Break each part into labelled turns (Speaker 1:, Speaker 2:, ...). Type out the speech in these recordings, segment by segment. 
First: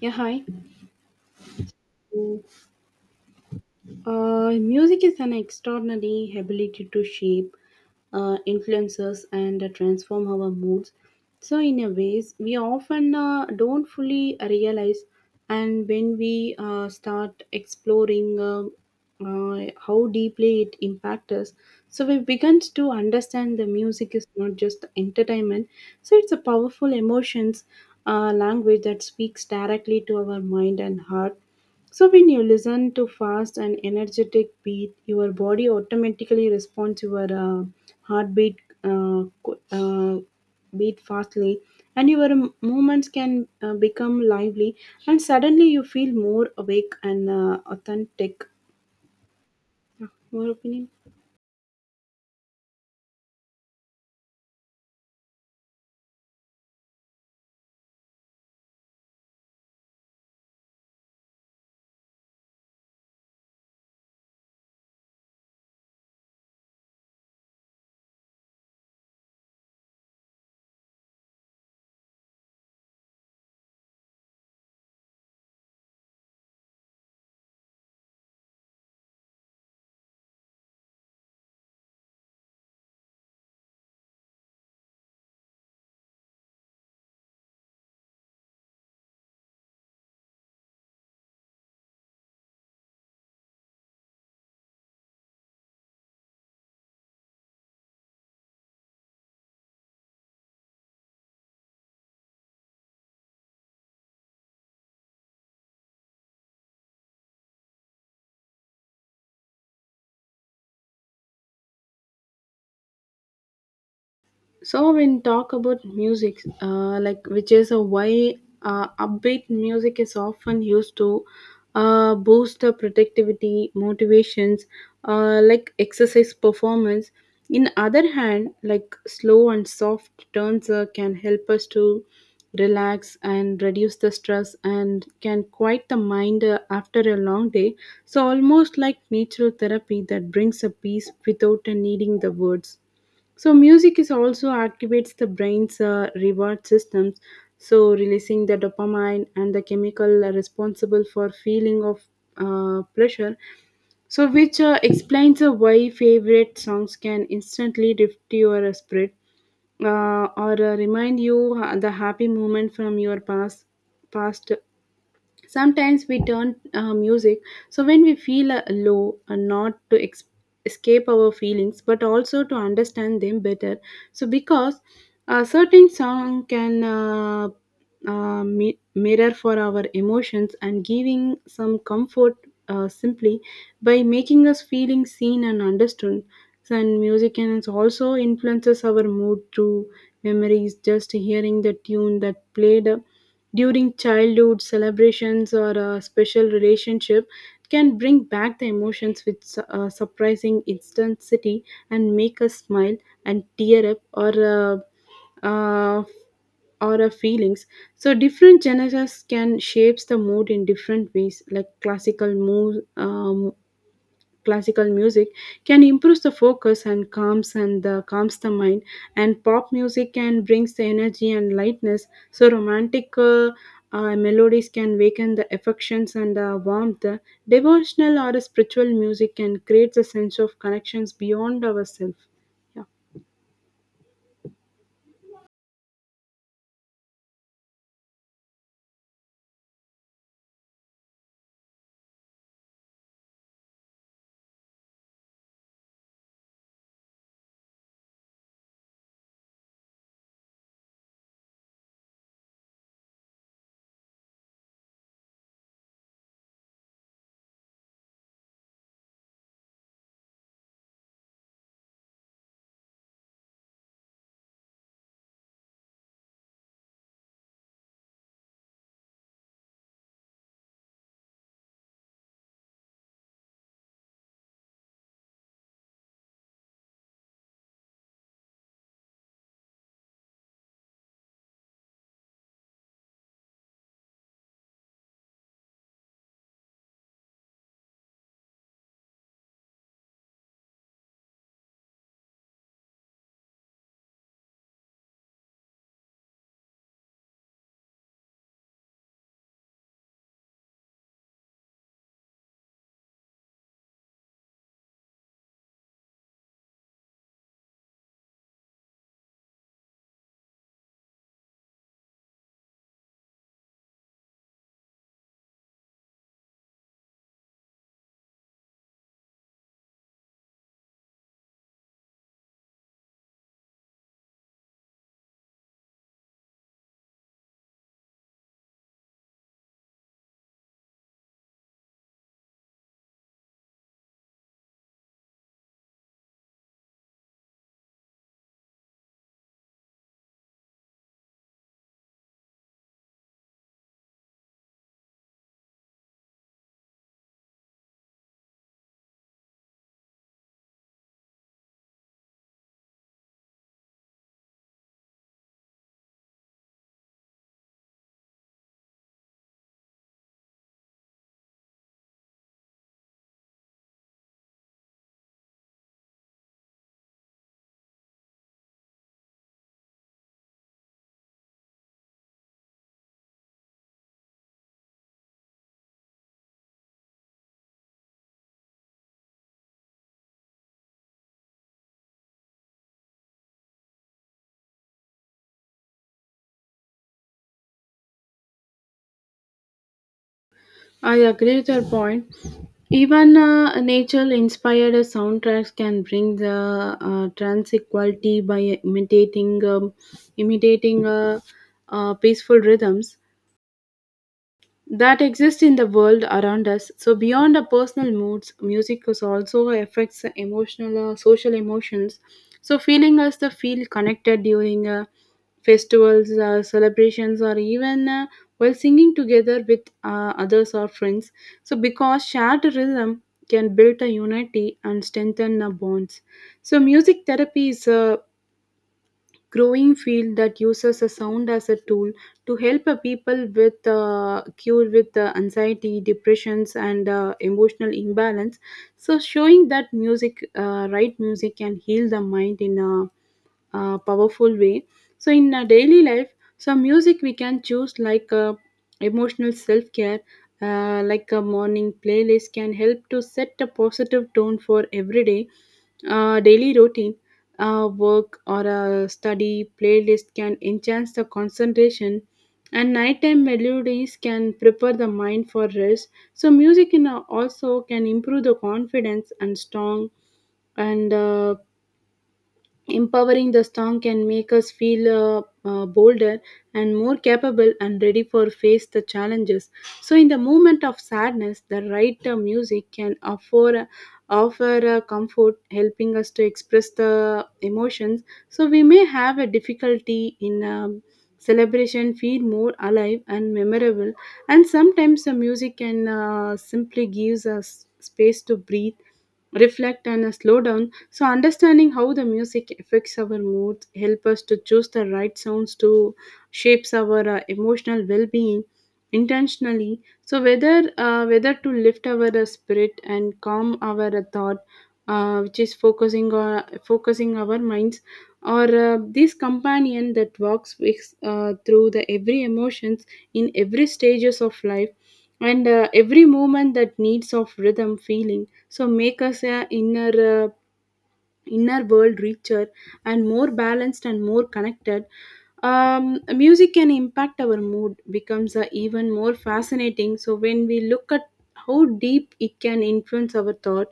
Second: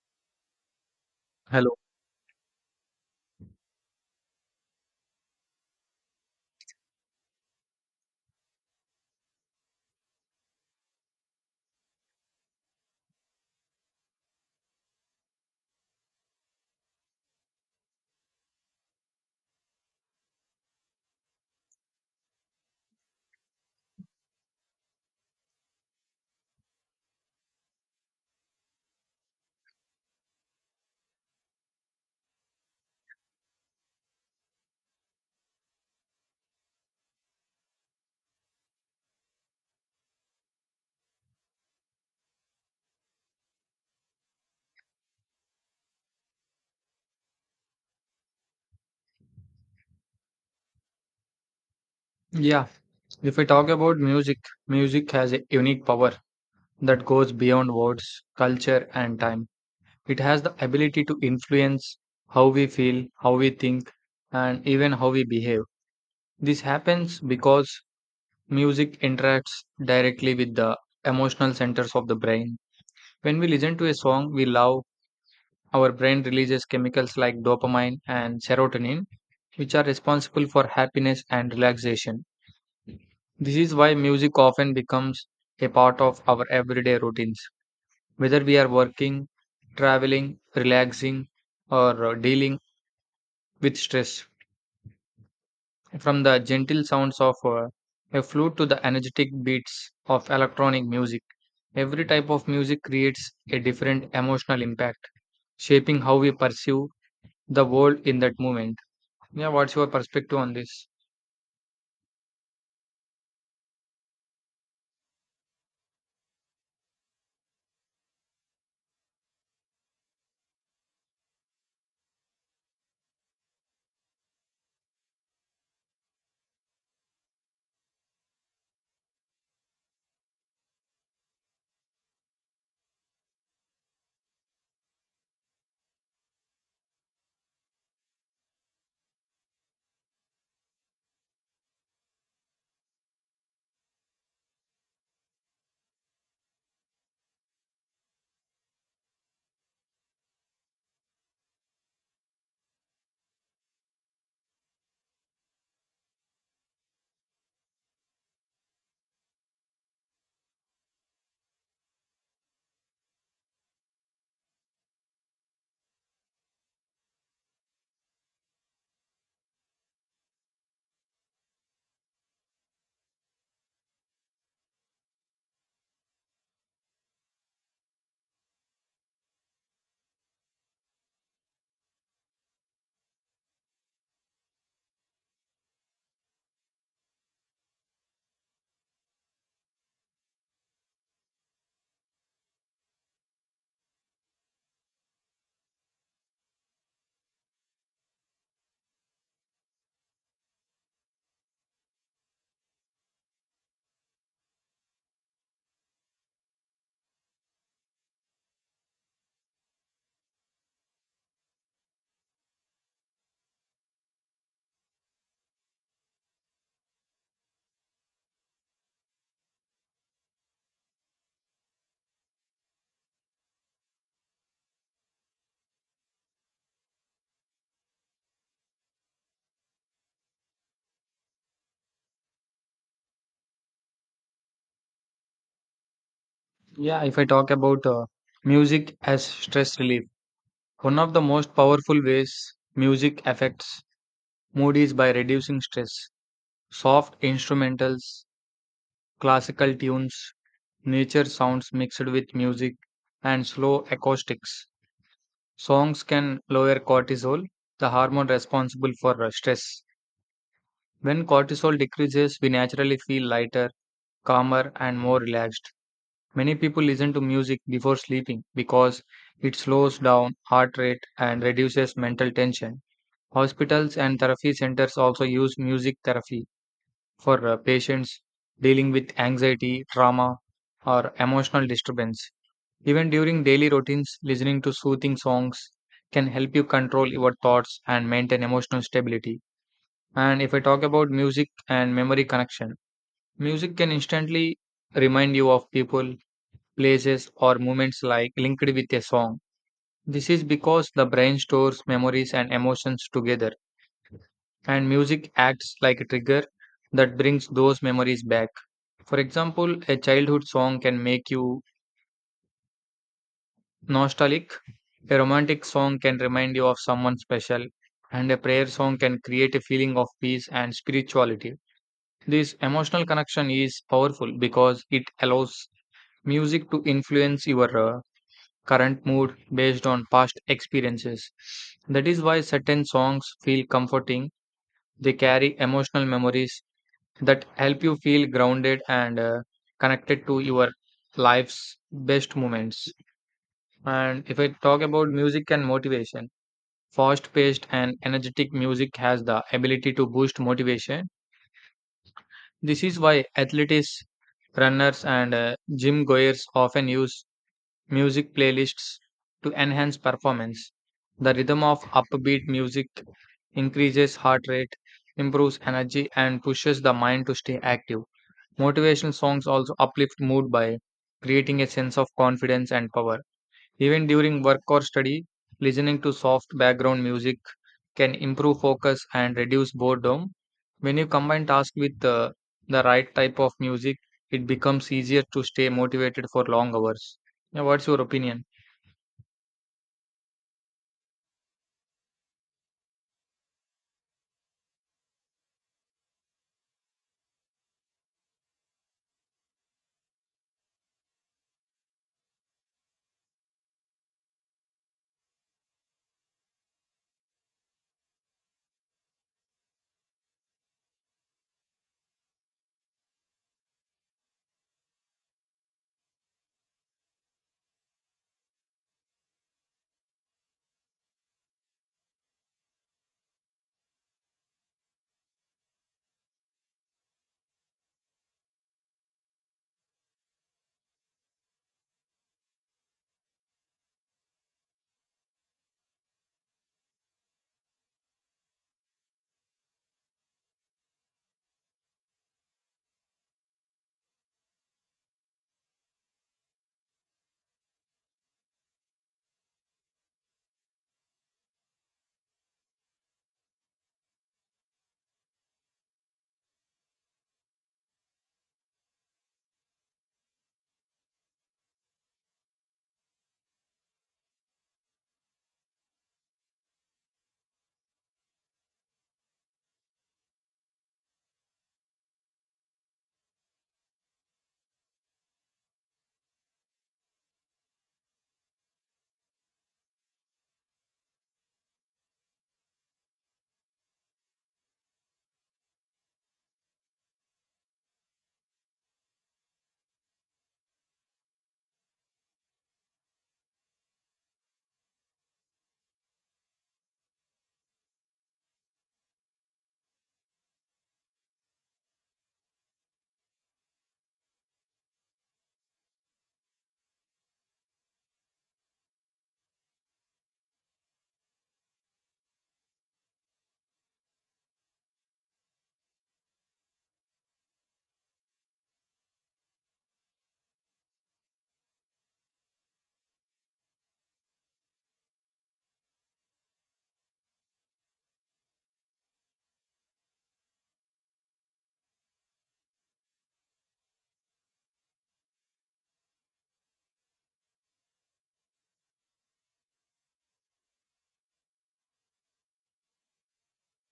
Speaker 1: Yeah, hi.
Speaker 2: Hello.
Speaker 1: So, Music is an extraordinary ability to shape, influence us, and transform our moods. So, in a ways, we often don't fully realize. And when we start exploring how deeply it impacts us, so we begin to understand the music is not just entertainment. So, it's a powerful emotions language that speaks directly to our mind and heart, so when you listen to fast and energetic beat, your body automatically responds your heartbeat uh, qu- uh, beat fastly, and your movements can become lively, and suddenly you feel more awake and authentic. Yeah, your opinion?
Speaker 2: Yeah, if we talk about music, music has a unique power that goes beyond words, culture, and time. It has the ability to influence how we feel, how we think, and even how we behave. This happens because music interacts directly with the emotional centers of the brain. When we listen to a song we love, our brain releases chemicals like dopamine and serotonin, which are responsible for happiness and relaxation. This is why music often becomes a part of our everyday routines, whether we are working, traveling, relaxing, or dealing with stress. From the gentle sounds of a flute to the energetic beats of electronic music, every type of music creates a different emotional impact, shaping how we perceive the world in that moment. Yeah, what's your perspective on this?
Speaker 1: So when talk about music, like which is a why upbeat music is often used to boost the productivity, motivations, like exercise performance. In other hand, like slow and soft turns can help us to relax and reduce the stress and can quiet the mind after a long day. So almost like natural therapy that brings a peace without needing the words. So music is also activates the brain's reward systems, so releasing the dopamine and the chemical responsible for feeling of pleasure. So which explains why favorite songs can instantly lift your spirit or remind you the happy moment from your past. Sometimes we turn music so when we feel low and not to escape our feelings but also to understand them better. So because a certain song can mirror for our emotions and giving some comfort simply by making us feeling seen and understood. And music can also influences our mood through memories. Just hearing the tune that played during childhood celebrations or a special relationship can bring back the emotions with surprising intensity and make us smile and tear up uh, uh, or our feelings, so different genres can shapes the mood in different ways like classical music can improve the focus and calms and the mind, and pop music can brings the energy and lightness, so romantic melodies can waken the affections and warmth, devotional or spiritual music can create a sense of connections beyond ourselves, yeah.
Speaker 2: Yeah, if I talk about music as stress relief. One of the most powerful ways music affects mood is by reducing stress. Soft instrumentals, classical tunes, nature sounds mixed with music, and slow acoustics. Songs can lower cortisol, the hormone responsible for stress. When cortisol decreases, we naturally feel lighter, calmer, and more relaxed. Many people listen to music before sleeping because it slows down heart rate and reduces mental tension. Hospitals and therapy centers also use music therapy for patients dealing with anxiety, trauma, or emotional disturbance. Even during daily routines, listening to soothing songs can help you control your thoughts and maintain emotional stability. And if I talk about music and memory connection, music can instantly remind you of people, places, or moments like linked with a song. This is because the brain stores memories and emotions together and music acts like a trigger that brings those memories back. For example, a childhood song can make you nostalgic, a romantic song can remind you of someone special, and a prayer song can create a feeling of peace and spirituality. This emotional connection is powerful because it allows music to influence your current mood based on past experiences. That is why certain songs feel comforting. They carry emotional memories that help you feel grounded and connected to your life's best moments. And if I talk about music and motivation, fast paced and energetic music has the ability to boost motivation. This is why athletes, runners, and gym goers often use music playlists to enhance performance. The rhythm of upbeat music increases heart rate, improves energy, and pushes the mind to stay active. Motivational songs also uplift mood by creating a sense of confidence and power. Even during work or study, listening to soft background music can improve focus and reduce boredom. When you combine tasks with the right type of music, it becomes easier to stay motivated for long hours. Yeah, what's your opinion?
Speaker 1: I agree with your point. Even nature-inspired soundtracks can bring the tranquility by imitating peaceful rhythms that exist in the world around us. So beyond our personal moods, music is also affects the emotional, social emotions. So feeling us to feel connected during festivals, celebrations, or even while singing together with others or friends. So because shared rhythm can build a unity and strengthen our bonds. So music therapy is a growing field that uses a sound as a tool to help a people with cure with anxiety depressions and emotional imbalance, so showing that music right music can heal the mind in a, powerful way, so in our daily life, so music we can choose like emotional self-care, like a morning playlist can help to set a positive tone for every day, daily routine, work or a study playlist can enhance the concentration, and nighttime melodies can prepare the mind for rest. So music can also can improve the confidence and strong and empowering the song can make us feel bolder and more capable and ready for face the challenges. So, in the moment of sadness, the right music can offer comfort, helping us to express the emotions. So, we may have a difficulty in. Celebration feel more alive and memorable, and sometimes the music can simply gives us space to breathe, reflect, and slow down, so understanding how the music affects our moods help us to choose the right sounds to shapes our emotional well-being intentionally, so whether to lift our spirit and calm our thought, which is focusing our minds, or this companion that walks with, through the every emotions in every stages of life, and every moment that needs of rhythm feeling, so make us a inner world richer and more balanced and more connected. Music can impact our mood becomes even more fascinating so when we look at how deep it can influence our thought,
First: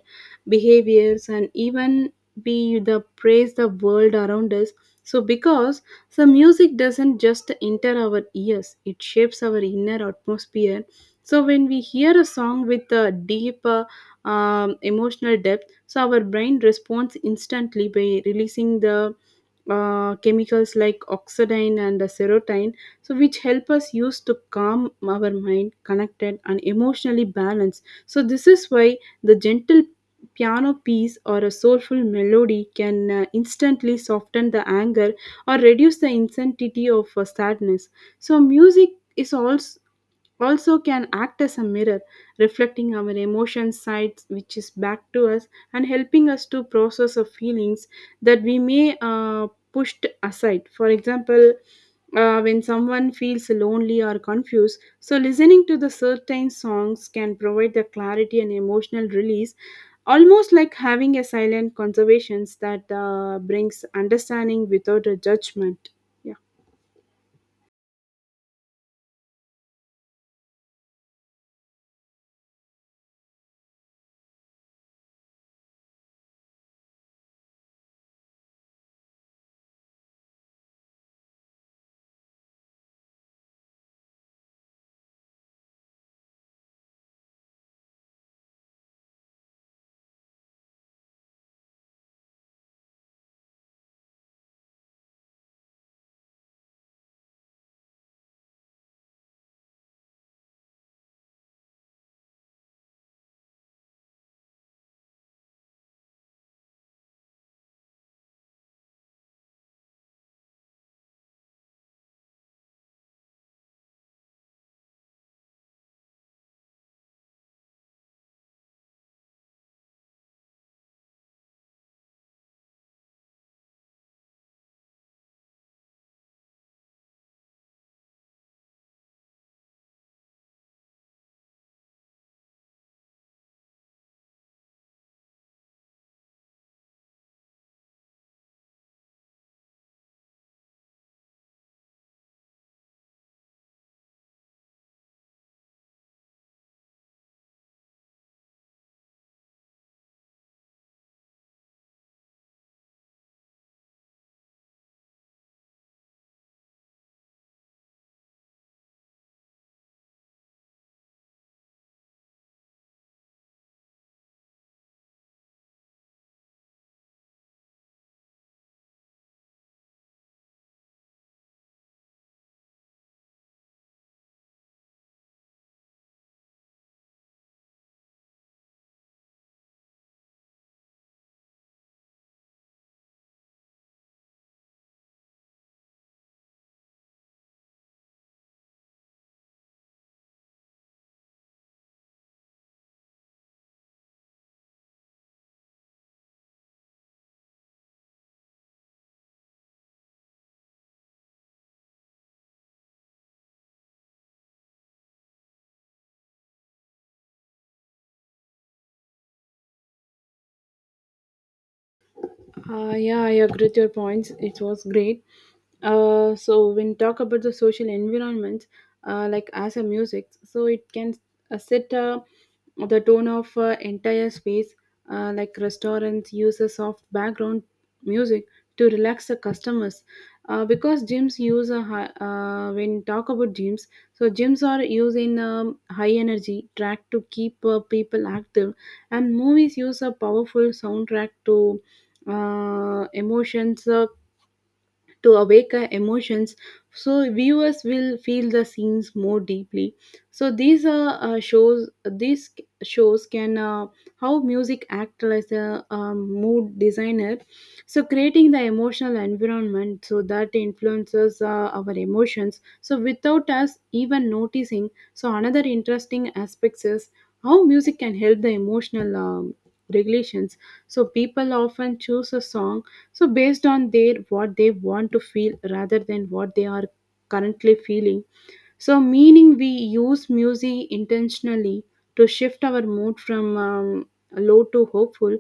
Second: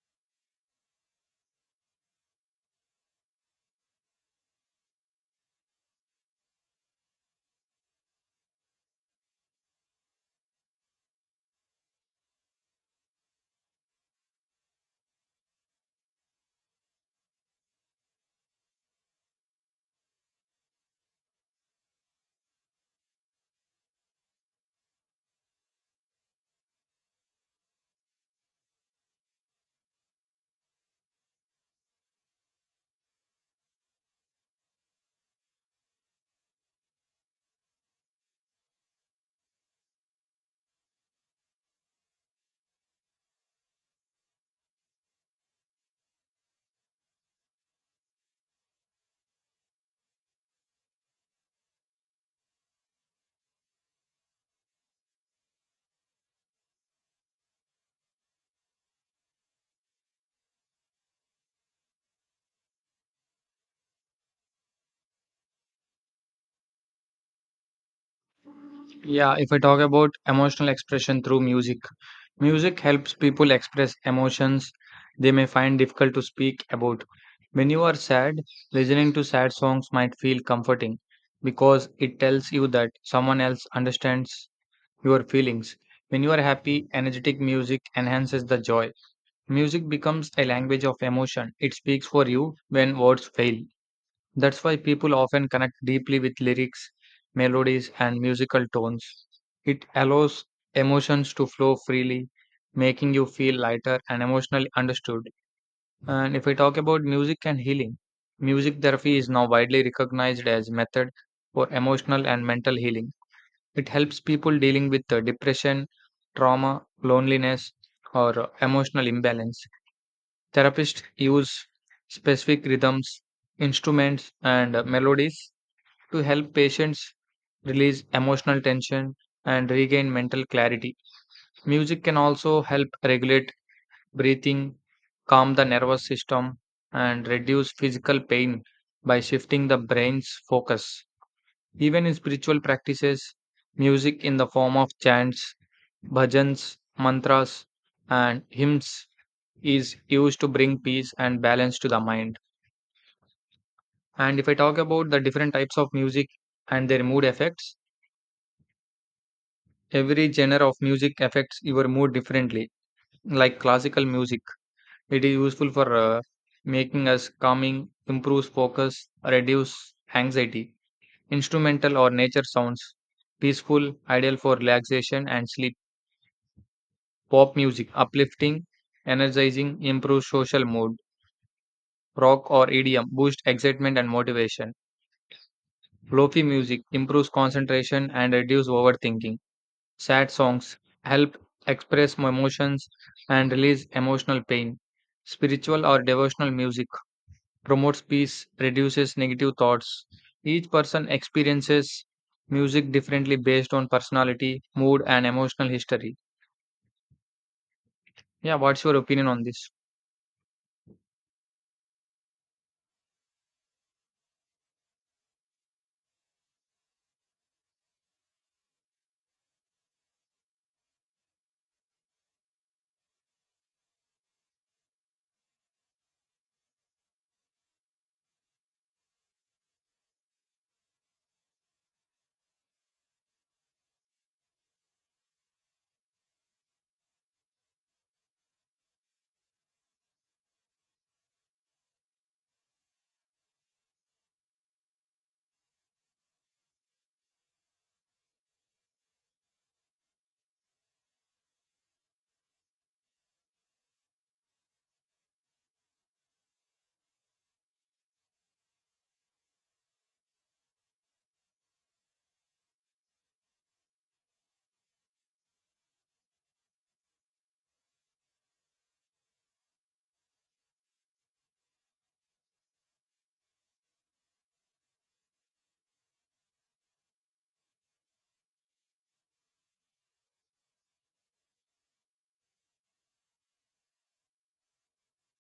Speaker 1: behaviors, and even be the praise the world around us, so because the music doesn't just enter our ears, it shapes our inner atmosphere, so when we hear a song with a deep emotional depth, so our brain responds instantly by releasing the chemicals like oxidine and the serotonin, so which help us use to calm our mind connected and emotionally balanced, so this is why the gentle piano piece or a soulful melody can instantly soften the anger or reduce the intensity of sadness. So music is also can act as a mirror, reflecting our emotion sides, which is back to us, and helping us to process our feelings that we may pushed aside. For example, when someone feels lonely or confused, so listening to the certain songs can provide the clarity and emotional release, almost like having a silent conservations that brings understanding without a judgment. Yeah.
Speaker 2: Yeah, if I talk about emotional expression through music, music helps people express emotions they may find difficult to speak about. When you are sad, listening to sad songs might feel comforting because it tells you that someone else understands your feelings. When you are happy, energetic music enhances the joy. Music becomes a language of emotion, it speaks for you when words fail. That's why people often connect deeply with lyrics, melodies, and musical tones. It allows emotions to flow freely, making you feel lighter and emotionally understood. And if I talk about music and healing, music therapy is now widely recognized as method for emotional and mental healing. It helps people dealing with depression, trauma, loneliness, or emotional imbalance. Therapists use specific rhythms, instruments, and melodies to help patients release emotional tension and regain mental clarity. Music can also help regulate breathing, calm the nervous system, and reduce physical pain by shifting the brain's focus. Even in spiritual practices, music in the form of chants, bhajans, mantras, and hymns is used to bring peace and balance to the mind. And if I talk about the different types of music and their mood effects, every genre of music affects your mood differently. Like classical music, it is useful for making us calming, improves focus, reduce anxiety. Instrumental or nature sounds, peaceful, ideal for relaxation and sleep. Pop music, uplifting, energizing, improves social mood. Rock or EDM boost excitement and motivation. Lofi music improves concentration and reduce overthinking. Sad songs help express my emotions and release emotional pain. Spiritual or devotional music promotes peace, reduces negative thoughts. Each person experiences music differently based on personality, mood, and emotional history. Yeah, what's your opinion on this?
Speaker 1: Yeah, I agree with your points. It was great. So when talk about the social environment, like as a music, so it can set the tone of entire space. Like restaurants use a soft background music to relax the customers. Because gyms use a high, when talk about gyms, so gyms are using high energy track to keep people active, and movies use a powerful soundtrack to emotions. To awaken emotions so viewers will feel the scenes more deeply, so these are shows these shows can how music act as a mood designer, so creating the emotional environment so that influences our emotions so without us even noticing, so another interesting aspects is how music can help the emotional regulations, so people often choose a song so based on their what they want to feel rather than what they are currently feeling, so meaning we use music intentionally to shift our mood from low to hopeful,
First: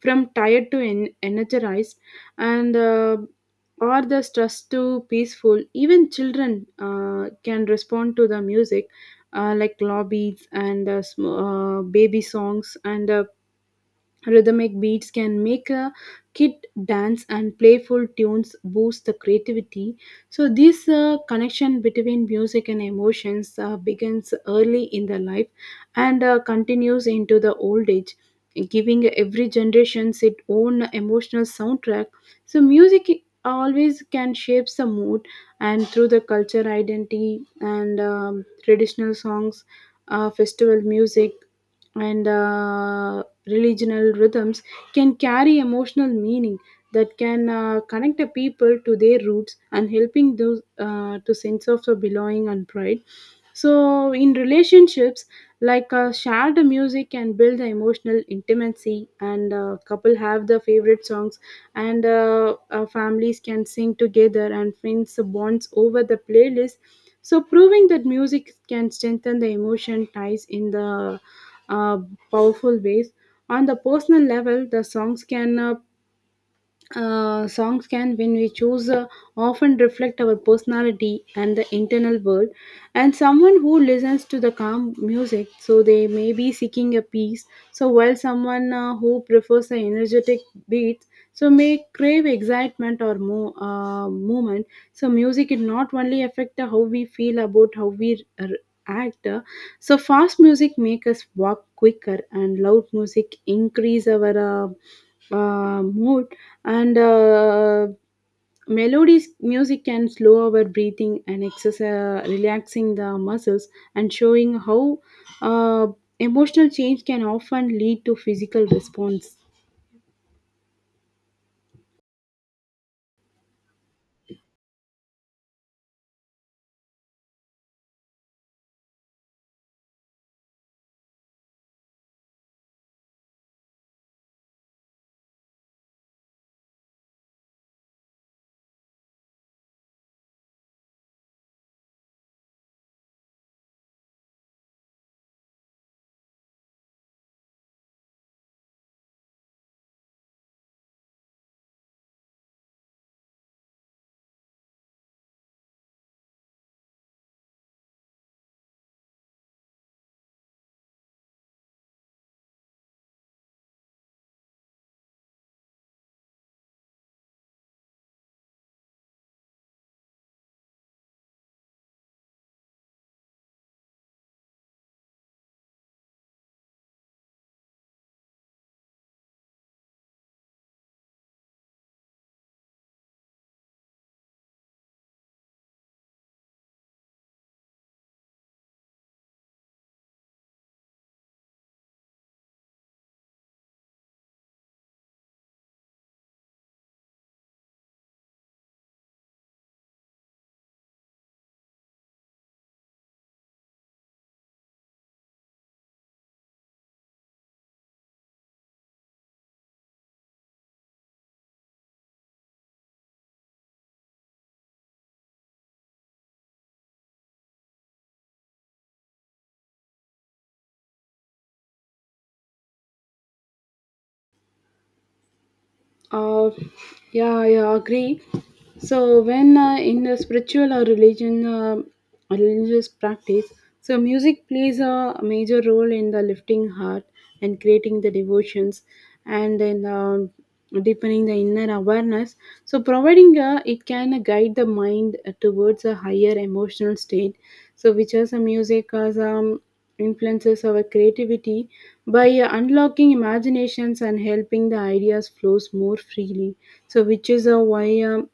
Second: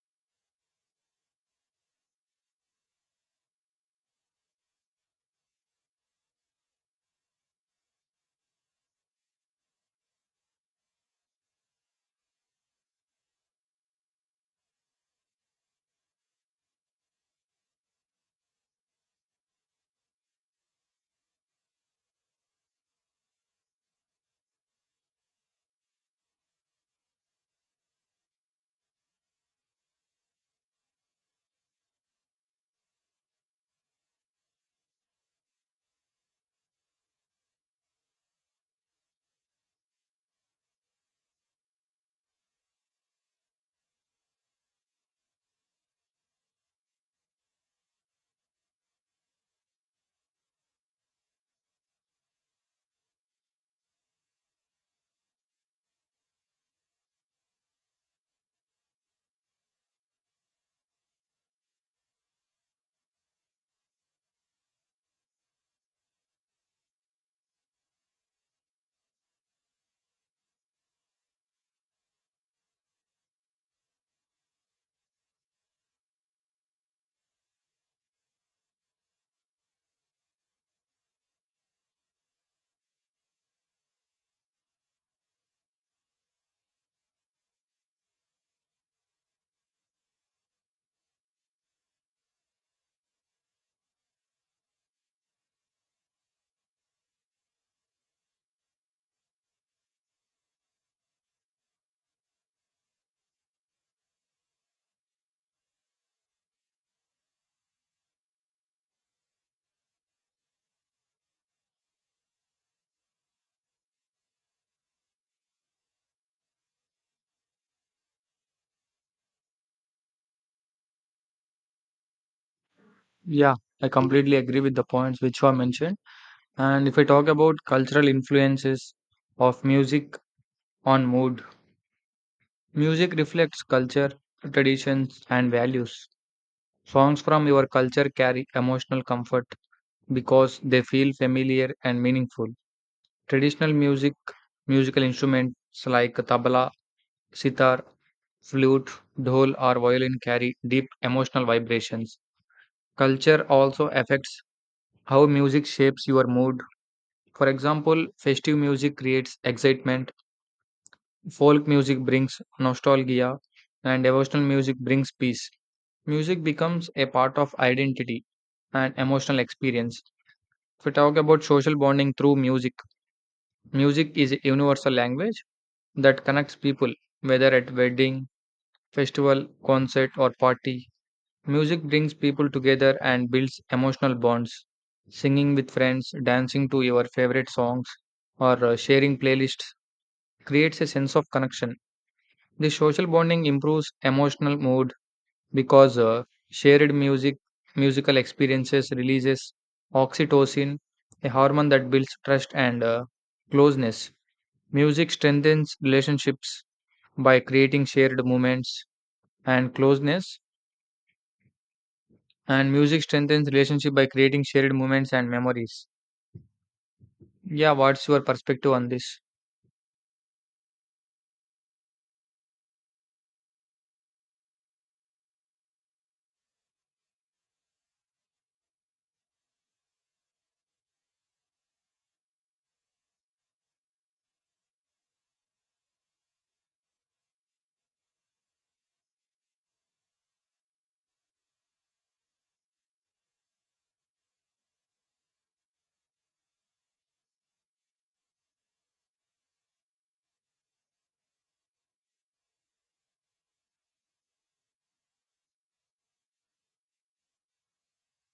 Speaker 1: from tired to energized, and or the stress to peaceful, even children can respond to the music, like lobbies and baby songs and rhythmic beats can make a kid dance, and playful tunes boost the creativity. So, this connection between music and emotions begins early in the life and continues into the old age, giving every generation its own emotional soundtrack. So, music always can shape the mood, and through the culture identity and traditional songs, festival music and religional rhythms can carry emotional meaning that can connect a people to their roots and helping those to sense of the belonging and pride, so in relationships like shared music can build the emotional intimacy and couple have the favorite songs and families can sing together and friends bonds over the playlist, so proving that music can strengthen the emotion ties in the uh, powerful ways. On the personal level, the songs can, when we choose, often reflect our personality and the internal world. And someone who listens to the calm music, so they may be seeking a peace. So while someone who prefers the energetic beat so may crave excitement or movement, so music it not only affect how we feel about how we act, so fast music make us walk quicker and loud music increase our mood, and melodies music can slow our breathing and exercise relaxing the muscles, and showing how uh, emotional change can often lead to physical response.
Speaker 2: Yeah, I completely agree with the points which were mentioned. And if I talk about cultural influences of music on mood, music reflects culture, traditions, and values. Songs from your culture carry emotional comfort because they feel familiar and meaningful. Traditional music, musical instruments like tabla, sitar, flute, dhol, or violin carry deep emotional vibrations. Culture also affects how music shapes your mood. For example, festive music creates excitement, folk music brings nostalgia, and devotional music brings peace. Music becomes a part of identity and emotional experience. If we talk about social bonding through music, music is a universal language that connects people, whether at wedding, festival, concert, or party. Music brings people together and builds emotional bonds. Singing with friends, dancing to your favorite songs, or sharing playlists creates a sense of connection. This social bonding improves emotional mood, because shared music musical experiences releases oxytocin, a hormone that builds trust and closeness. Music strengthens relationships by creating shared moments and closeness, and music strengthens relationship by creating shared moments and memories. Yeah, what's your perspective on this?
Speaker 1: Uh, yeah, I agree. So when in the spiritual or religious practice, so music plays a major role in the lifting heart and creating the devotions, and then deepening the inner awareness. So providing it can guide the mind towards a higher emotional state. So which is a music as influences our creativity by unlocking imaginations and helping the ideas flows more freely, so which is why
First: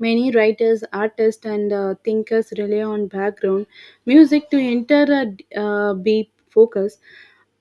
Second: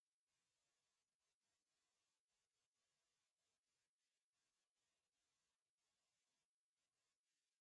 Speaker 1: many writers, artists, and thinkers rely on background music to enter a deep focus.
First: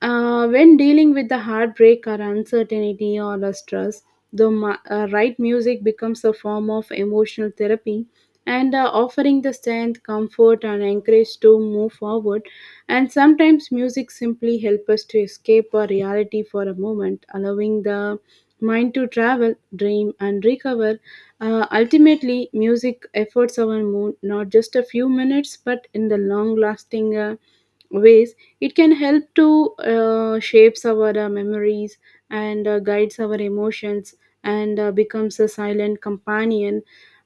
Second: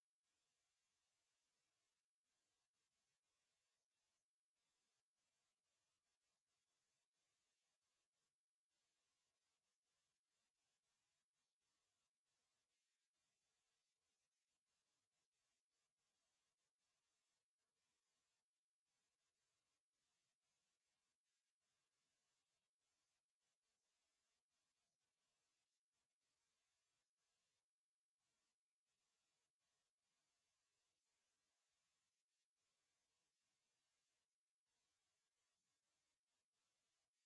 Speaker 1: When dealing with the heartbreak or uncertainty or the stress, the right music becomes a form of emotional therapy and offering the strength, comfort, and encourage to move forward. And sometimes music simply helps us to escape our reality for a moment, allowing the mind to travel, dream, and recover. Ultimately, music efforts our mood not just a few minutes but in the long lasting ways. It can help to shapes our memories and guides our emotions and becomes a silent companion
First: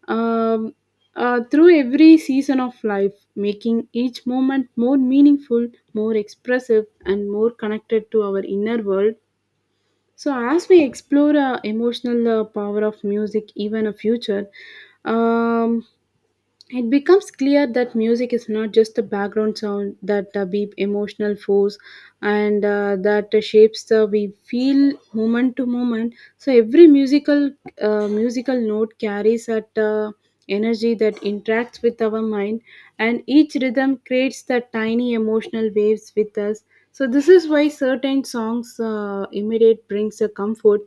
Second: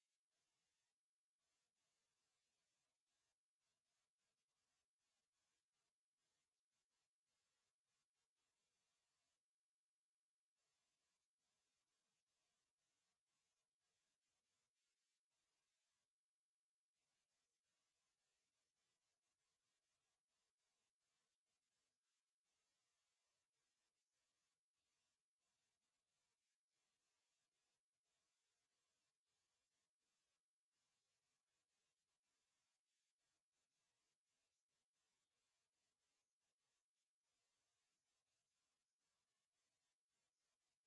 Speaker 1: um, through every season of life, making each moment more meaningful, more expressive, and more connected to our inner world. So, as we explore emotional power of music, even a future, um, it becomes clear that music is not just a background sound that beep emotional force and that shapes the we feel moment to moment. So, every musical note carries that energy that interacts with our mind, and each rhythm creates the tiny emotional waves with us. So this is why certain songs immediate brings a comfort,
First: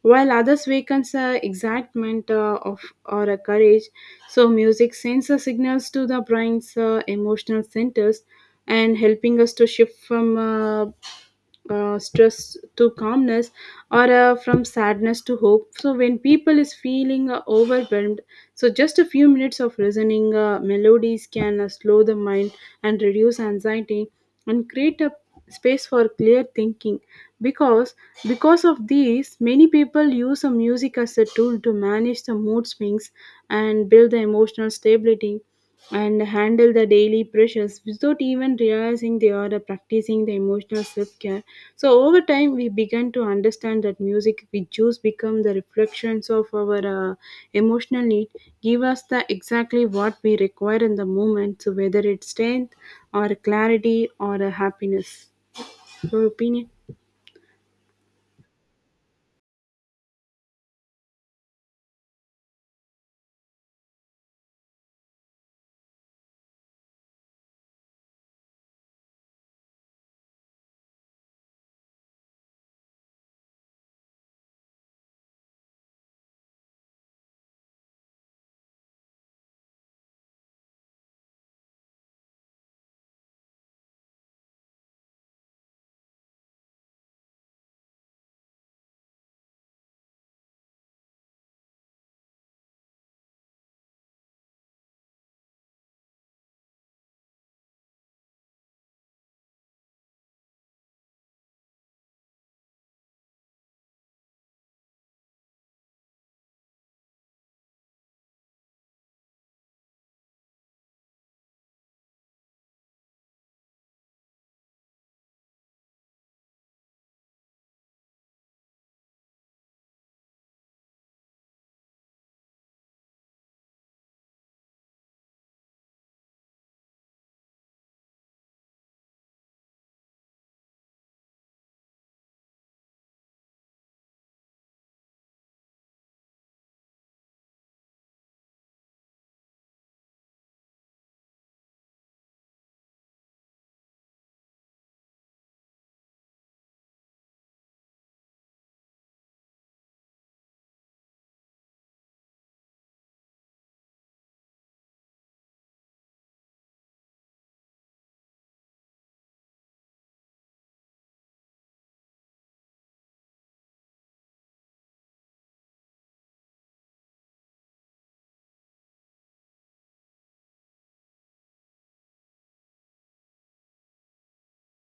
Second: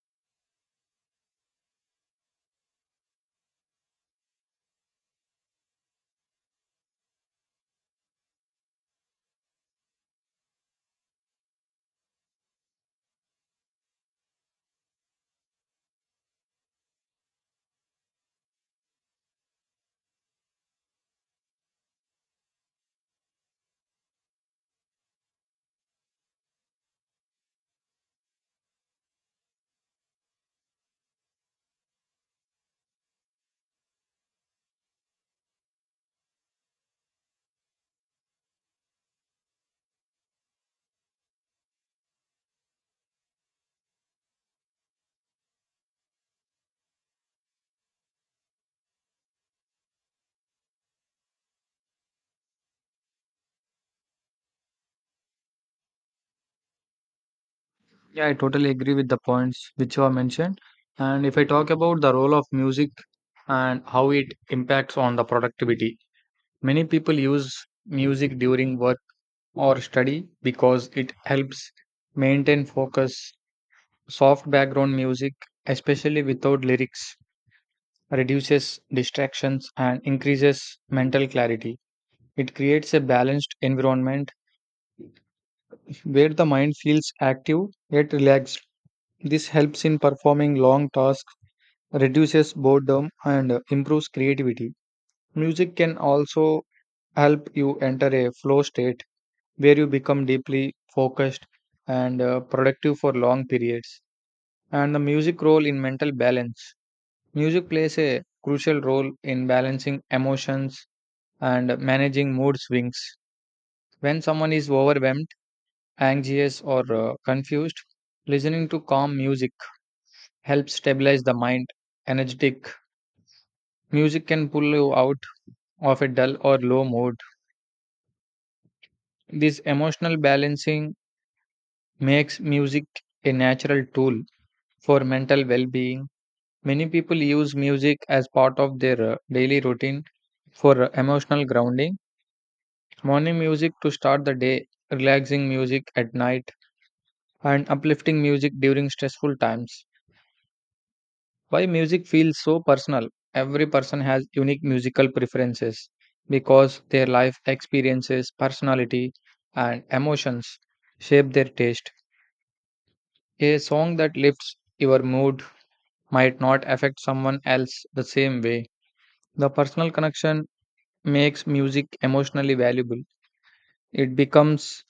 Speaker 1: while others wakens excitement of or a courage. So music sends a signals to the brain's emotional centers and helping us to shift from stress to calmness or from sadness to hope. So when people is feeling overwhelmed, so just a few minutes of listening melodies can slow the mind and reduce anxiety and create a space for clear thinking, because because of these many people use a music as a tool to manage the mood swings and build the emotional stability and handle the daily pressures without even realizing they are practicing the emotional self-care. So over time, we began to understand that music, we choose become the reflections of our emotional need, give us the exactly what we require in the moment. So whether it's strength, or clarity, or a happiness. Your opinion?
Speaker 2: Yeah, I totally agree with the points which you have mentioned. And if I talk about the role of music and how it impacts on the productivity, many people use music during work or study because it helps maintain focus. Soft background music, especially without lyrics, reduces distractions and increases mental clarity. It creates a balanced environment where the mind feels active yet relaxed. This helps in performing long tasks, reduces boredom, and improves creativity. Music can also help you enter a flow state where you become deeply focused and productive for long periods. And the music role in mental balance. Music plays a crucial role in balancing emotions and managing mood swings. When someone is overwhelmed, anxious, or confused, listening to calm music helps stabilize the mind. Energetic music can pull you out of a dull or low mood. This emotional balancing makes music a natural tool for mental well being. Many people use music as part of their daily routine for emotional grounding. Morning music to start the day, relaxing music at night, and uplifting music during stressful times. Why music feels so personal? Every person has unique musical preferences because their life experiences, personality, and emotions shape their taste. A song that lifts your mood might not affect someone else the same way. The personal connection makes music emotionally valuable. It becomes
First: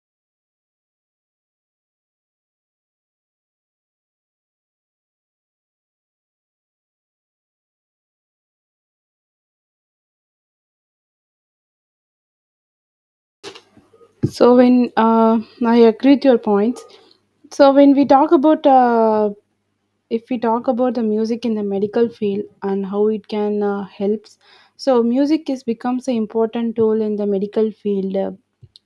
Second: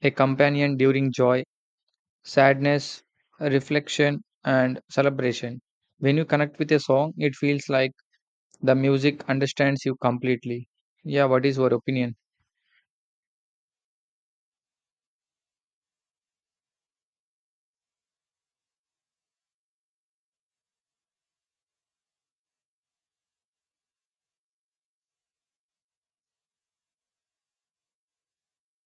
Speaker 2: a companion during joy, sadness, reflection, and celebration. When you connect with a song, it feels like the music understands you completely. Yeah, what is your opinion?
Speaker 1: So when I agree with your points. So when we talk about if we talk about the music in the medical field and how it can helps, so music is becomes an important tool in the medical field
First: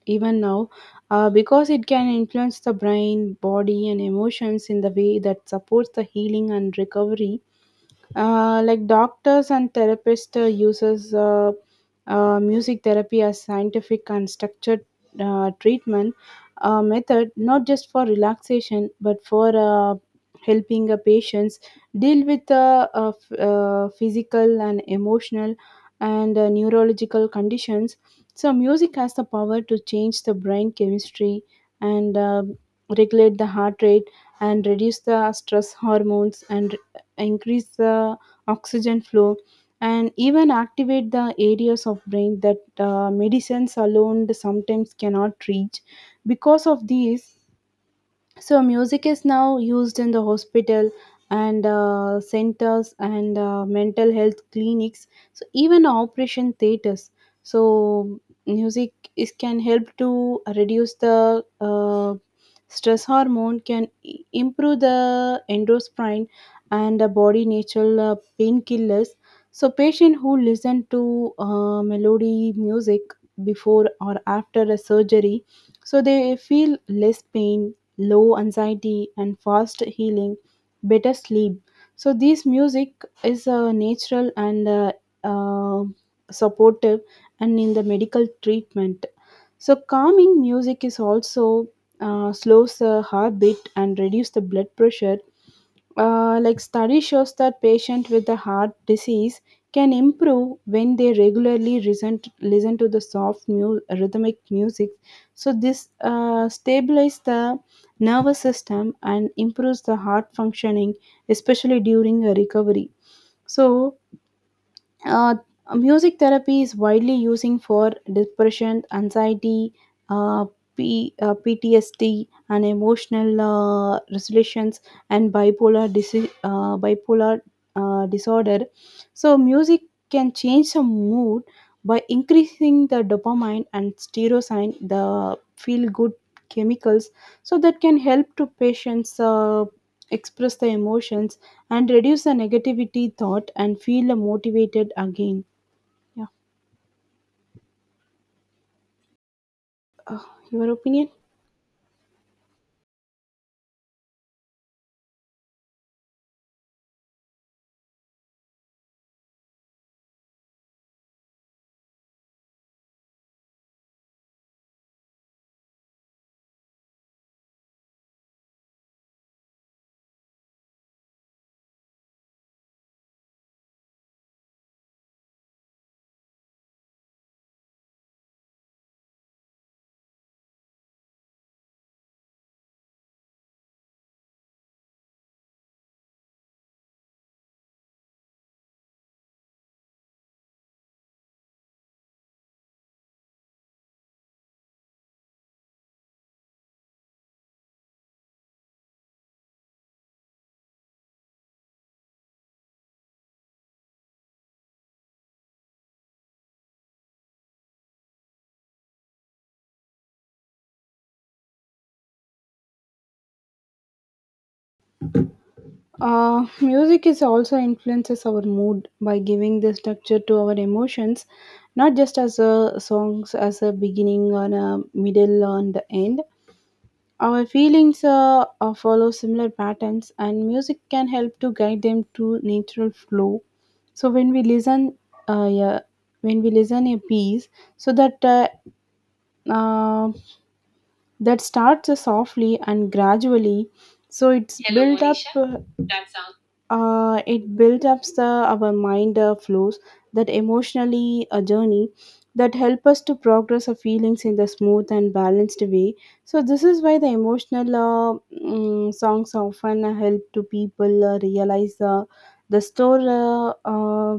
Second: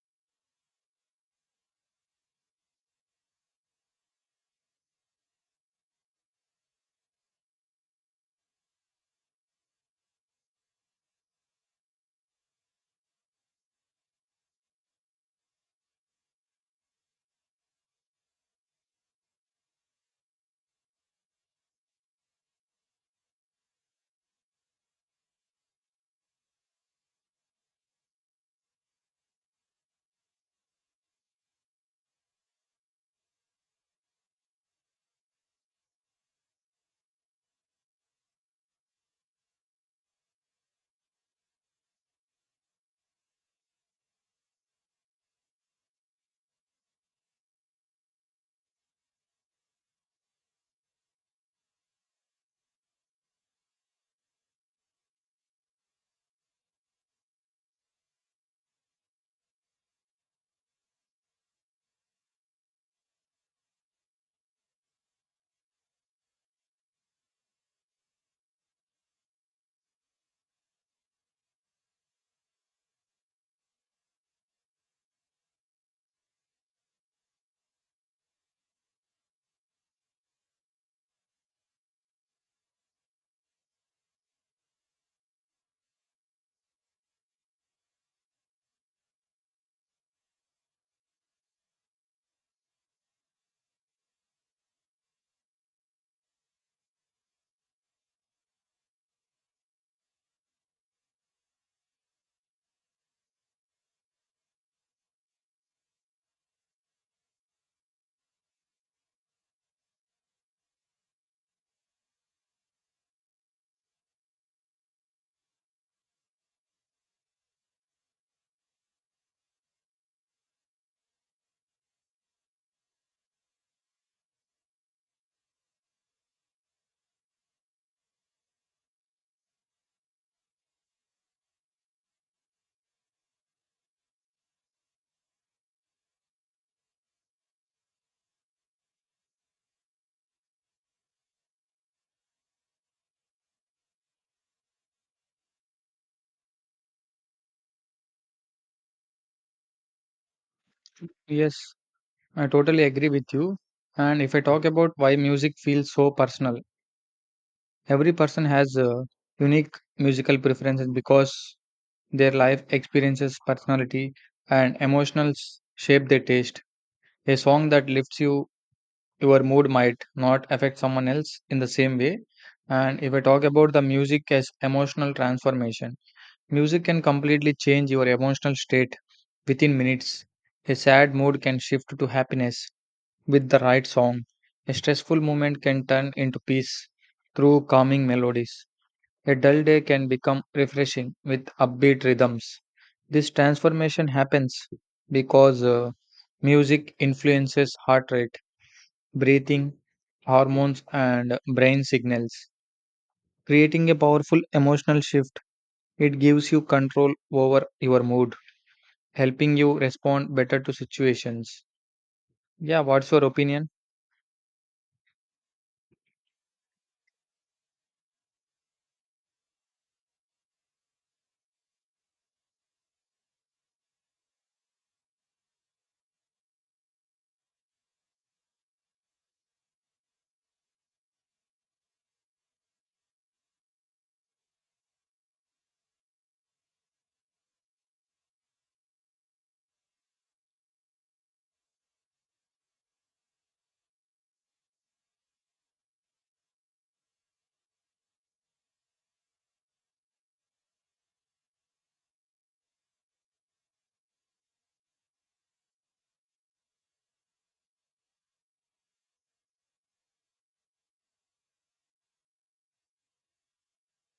Speaker 1: even now because it can influence the brain body and emotions in the way that supports the healing and recovery. Uh, like doctors and therapists uses music therapy as scientific and structured treatment method, not just for relaxation but for helping patients deal with physical and emotional and neurological conditions. So music has the power to change the brain chemistry and regulate the heart rate and reduce the stress hormones and increase the oxygen flow and even activate the areas of brain that medicines alone sometimes cannot reach because of this. So music is now used in the hospital and centers and mental health clinics. So even operation theaters. So music is can help to reduce the stress hormone, can improve the endocrine and the body natural painkillers. So patient who listen to melody music before or after a surgery, so they feel less pain, low anxiety and fast healing, better sleep. So this music is natural and uh, supportive and in the medical treatment. So calming music is also slows the heartbeat and reduce the blood pressure, like study shows that patient with a heart disease can improve when they regularly listen to the soft rhythmic music. So this stabilizes the nervous system and improves the heart functioning especially during a recovery. So uh, music therapy is widely using for depression anxiety, uh, ptsd and emotional resolutions and bipolar disorder. So music can change the mood by increasing the dopamine and serotonin, the feel good chemicals, so that can help to patients express the emotions, and reduce the negativity thought and feel motivated again. Yeah. Uh, your opinion?
Speaker 2: Yes, I totally agree with you. And if I talk about why music feels so personal, every person has unique musical preferences because their life experiences, personality, and emotions shape their taste. A song that lifts you, your mood might not affect someone else in the same way. And if I talk about the music as emotional transformation, music can completely change your emotional state within minutes. A sad mood can shift to happiness with the right song. A stressful moment can turn into peace through calming melodies. A dull day can become refreshing with upbeat rhythms. This transformation happens because music influences heart rate breathing, hormones, and brain signals, creating a powerful emotional shift. It gives you control over your mood, helping you respond better to situations. Yeah, what's your opinion?
Speaker 1: Music is also influences our mood by giving the structure to our emotions, not just as a songs as a beginning or a middle and the end. Our feelings follow similar patterns, and music can help to guide them to natural flow. So when we listen, uh, yeah, when we listen a piece, so that uh, that starts softly and gradually, so it's Hello, built up Monisha. It built up the our mind flows that emotionally a journey that help us to progress our feelings in the smooth and balanced way. So this is why the emotional songs often help to people realize the store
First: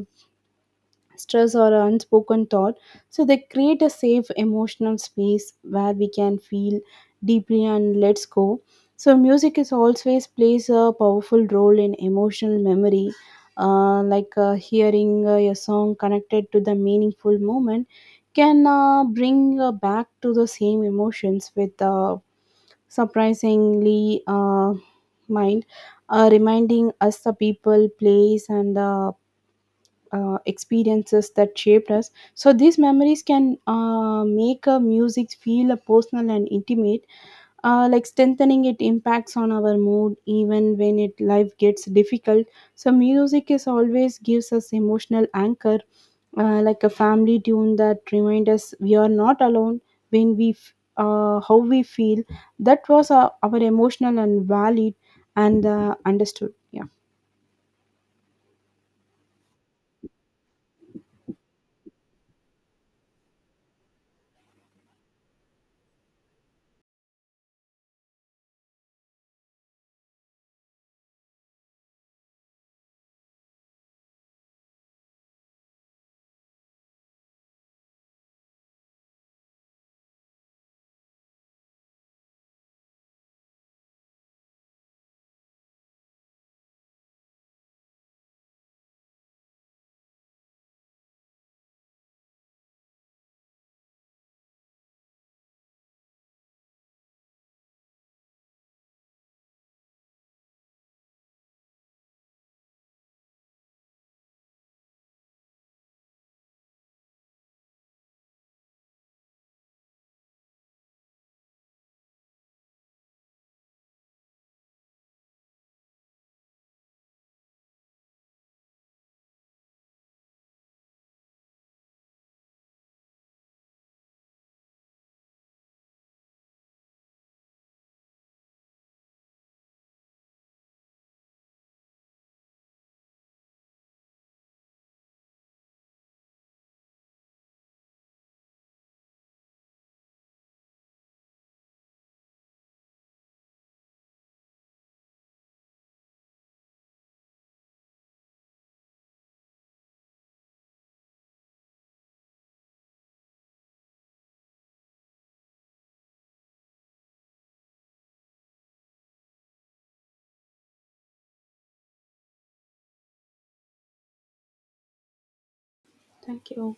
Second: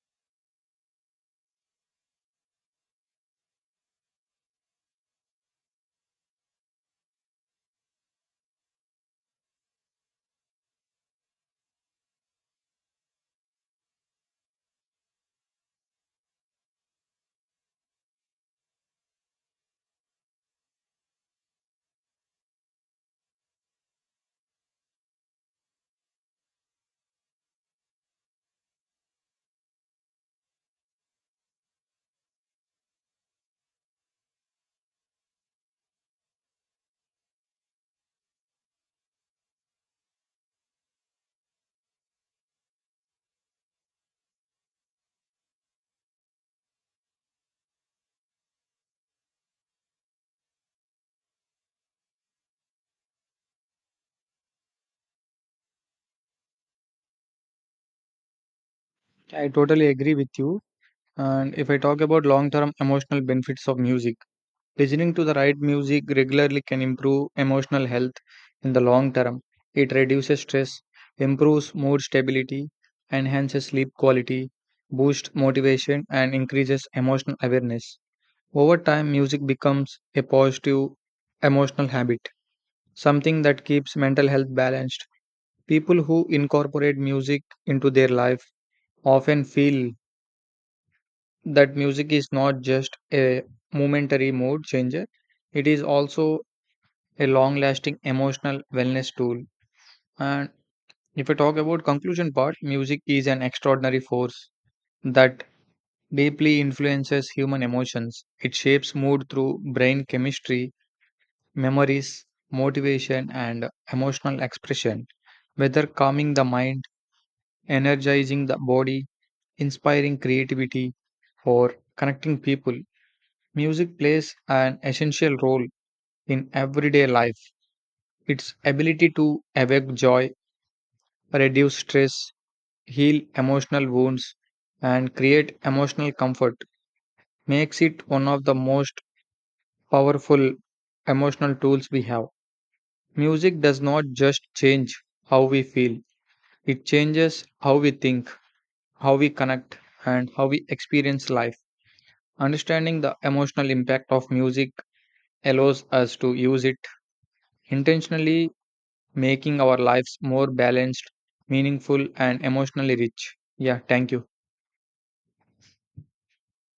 Speaker 1: stress or unspoken thought. So they create a safe emotional space where we can feel deeply and let's go. So music is always plays a powerful role in emotional memory. Like hearing a song connected to the meaningful moment can bring back to the same emotions with surprisingly mind, reminding us the people, place, and experiences that shaped us. So these memories can make a music feel a personal and intimate, like strengthening it impacts on our mood even when it life gets difficult. So music is always gives us emotional anchor, like a family tune that reminds us we are not alone when we how we feel. That was our emotional and valid and understood. Yeah.
Speaker 2: I totally agree with you. And if I talk about long term emotional benefits of music, listening to the right music regularly can improve emotional health in the long term. It reduces stress, improves mood stability, enhances sleep quality, boosts motivation, and increases emotional awareness. Over time, music becomes a positive emotional habit, something that keeps mental health balanced. People who incorporate music into their life often feel that music is not just a momentary mood changer, it is also a long lasting emotional wellness tool. And if I talk about conclusion part, music is an extraordinary force that deeply influences human emotions. It shapes mood through brain chemistry, memories, motivation, and emotional expression. Whether calming the mind, energizing the body, inspiring creativity, or connecting people, music plays an essential role in everyday life. Its ability to evoke joy, reduce stress, heal emotional wounds, and create emotional comfort makes it one of the most powerful emotional tools we have. Music does not just change how we feel, it changes how we think, how we connect, and how we experience life. Understanding the emotional impact of music allows us to use it intentionally, making our lives more balanced, meaningful, and emotionally rich. Yeah, thank you.
Speaker 1: Thank you.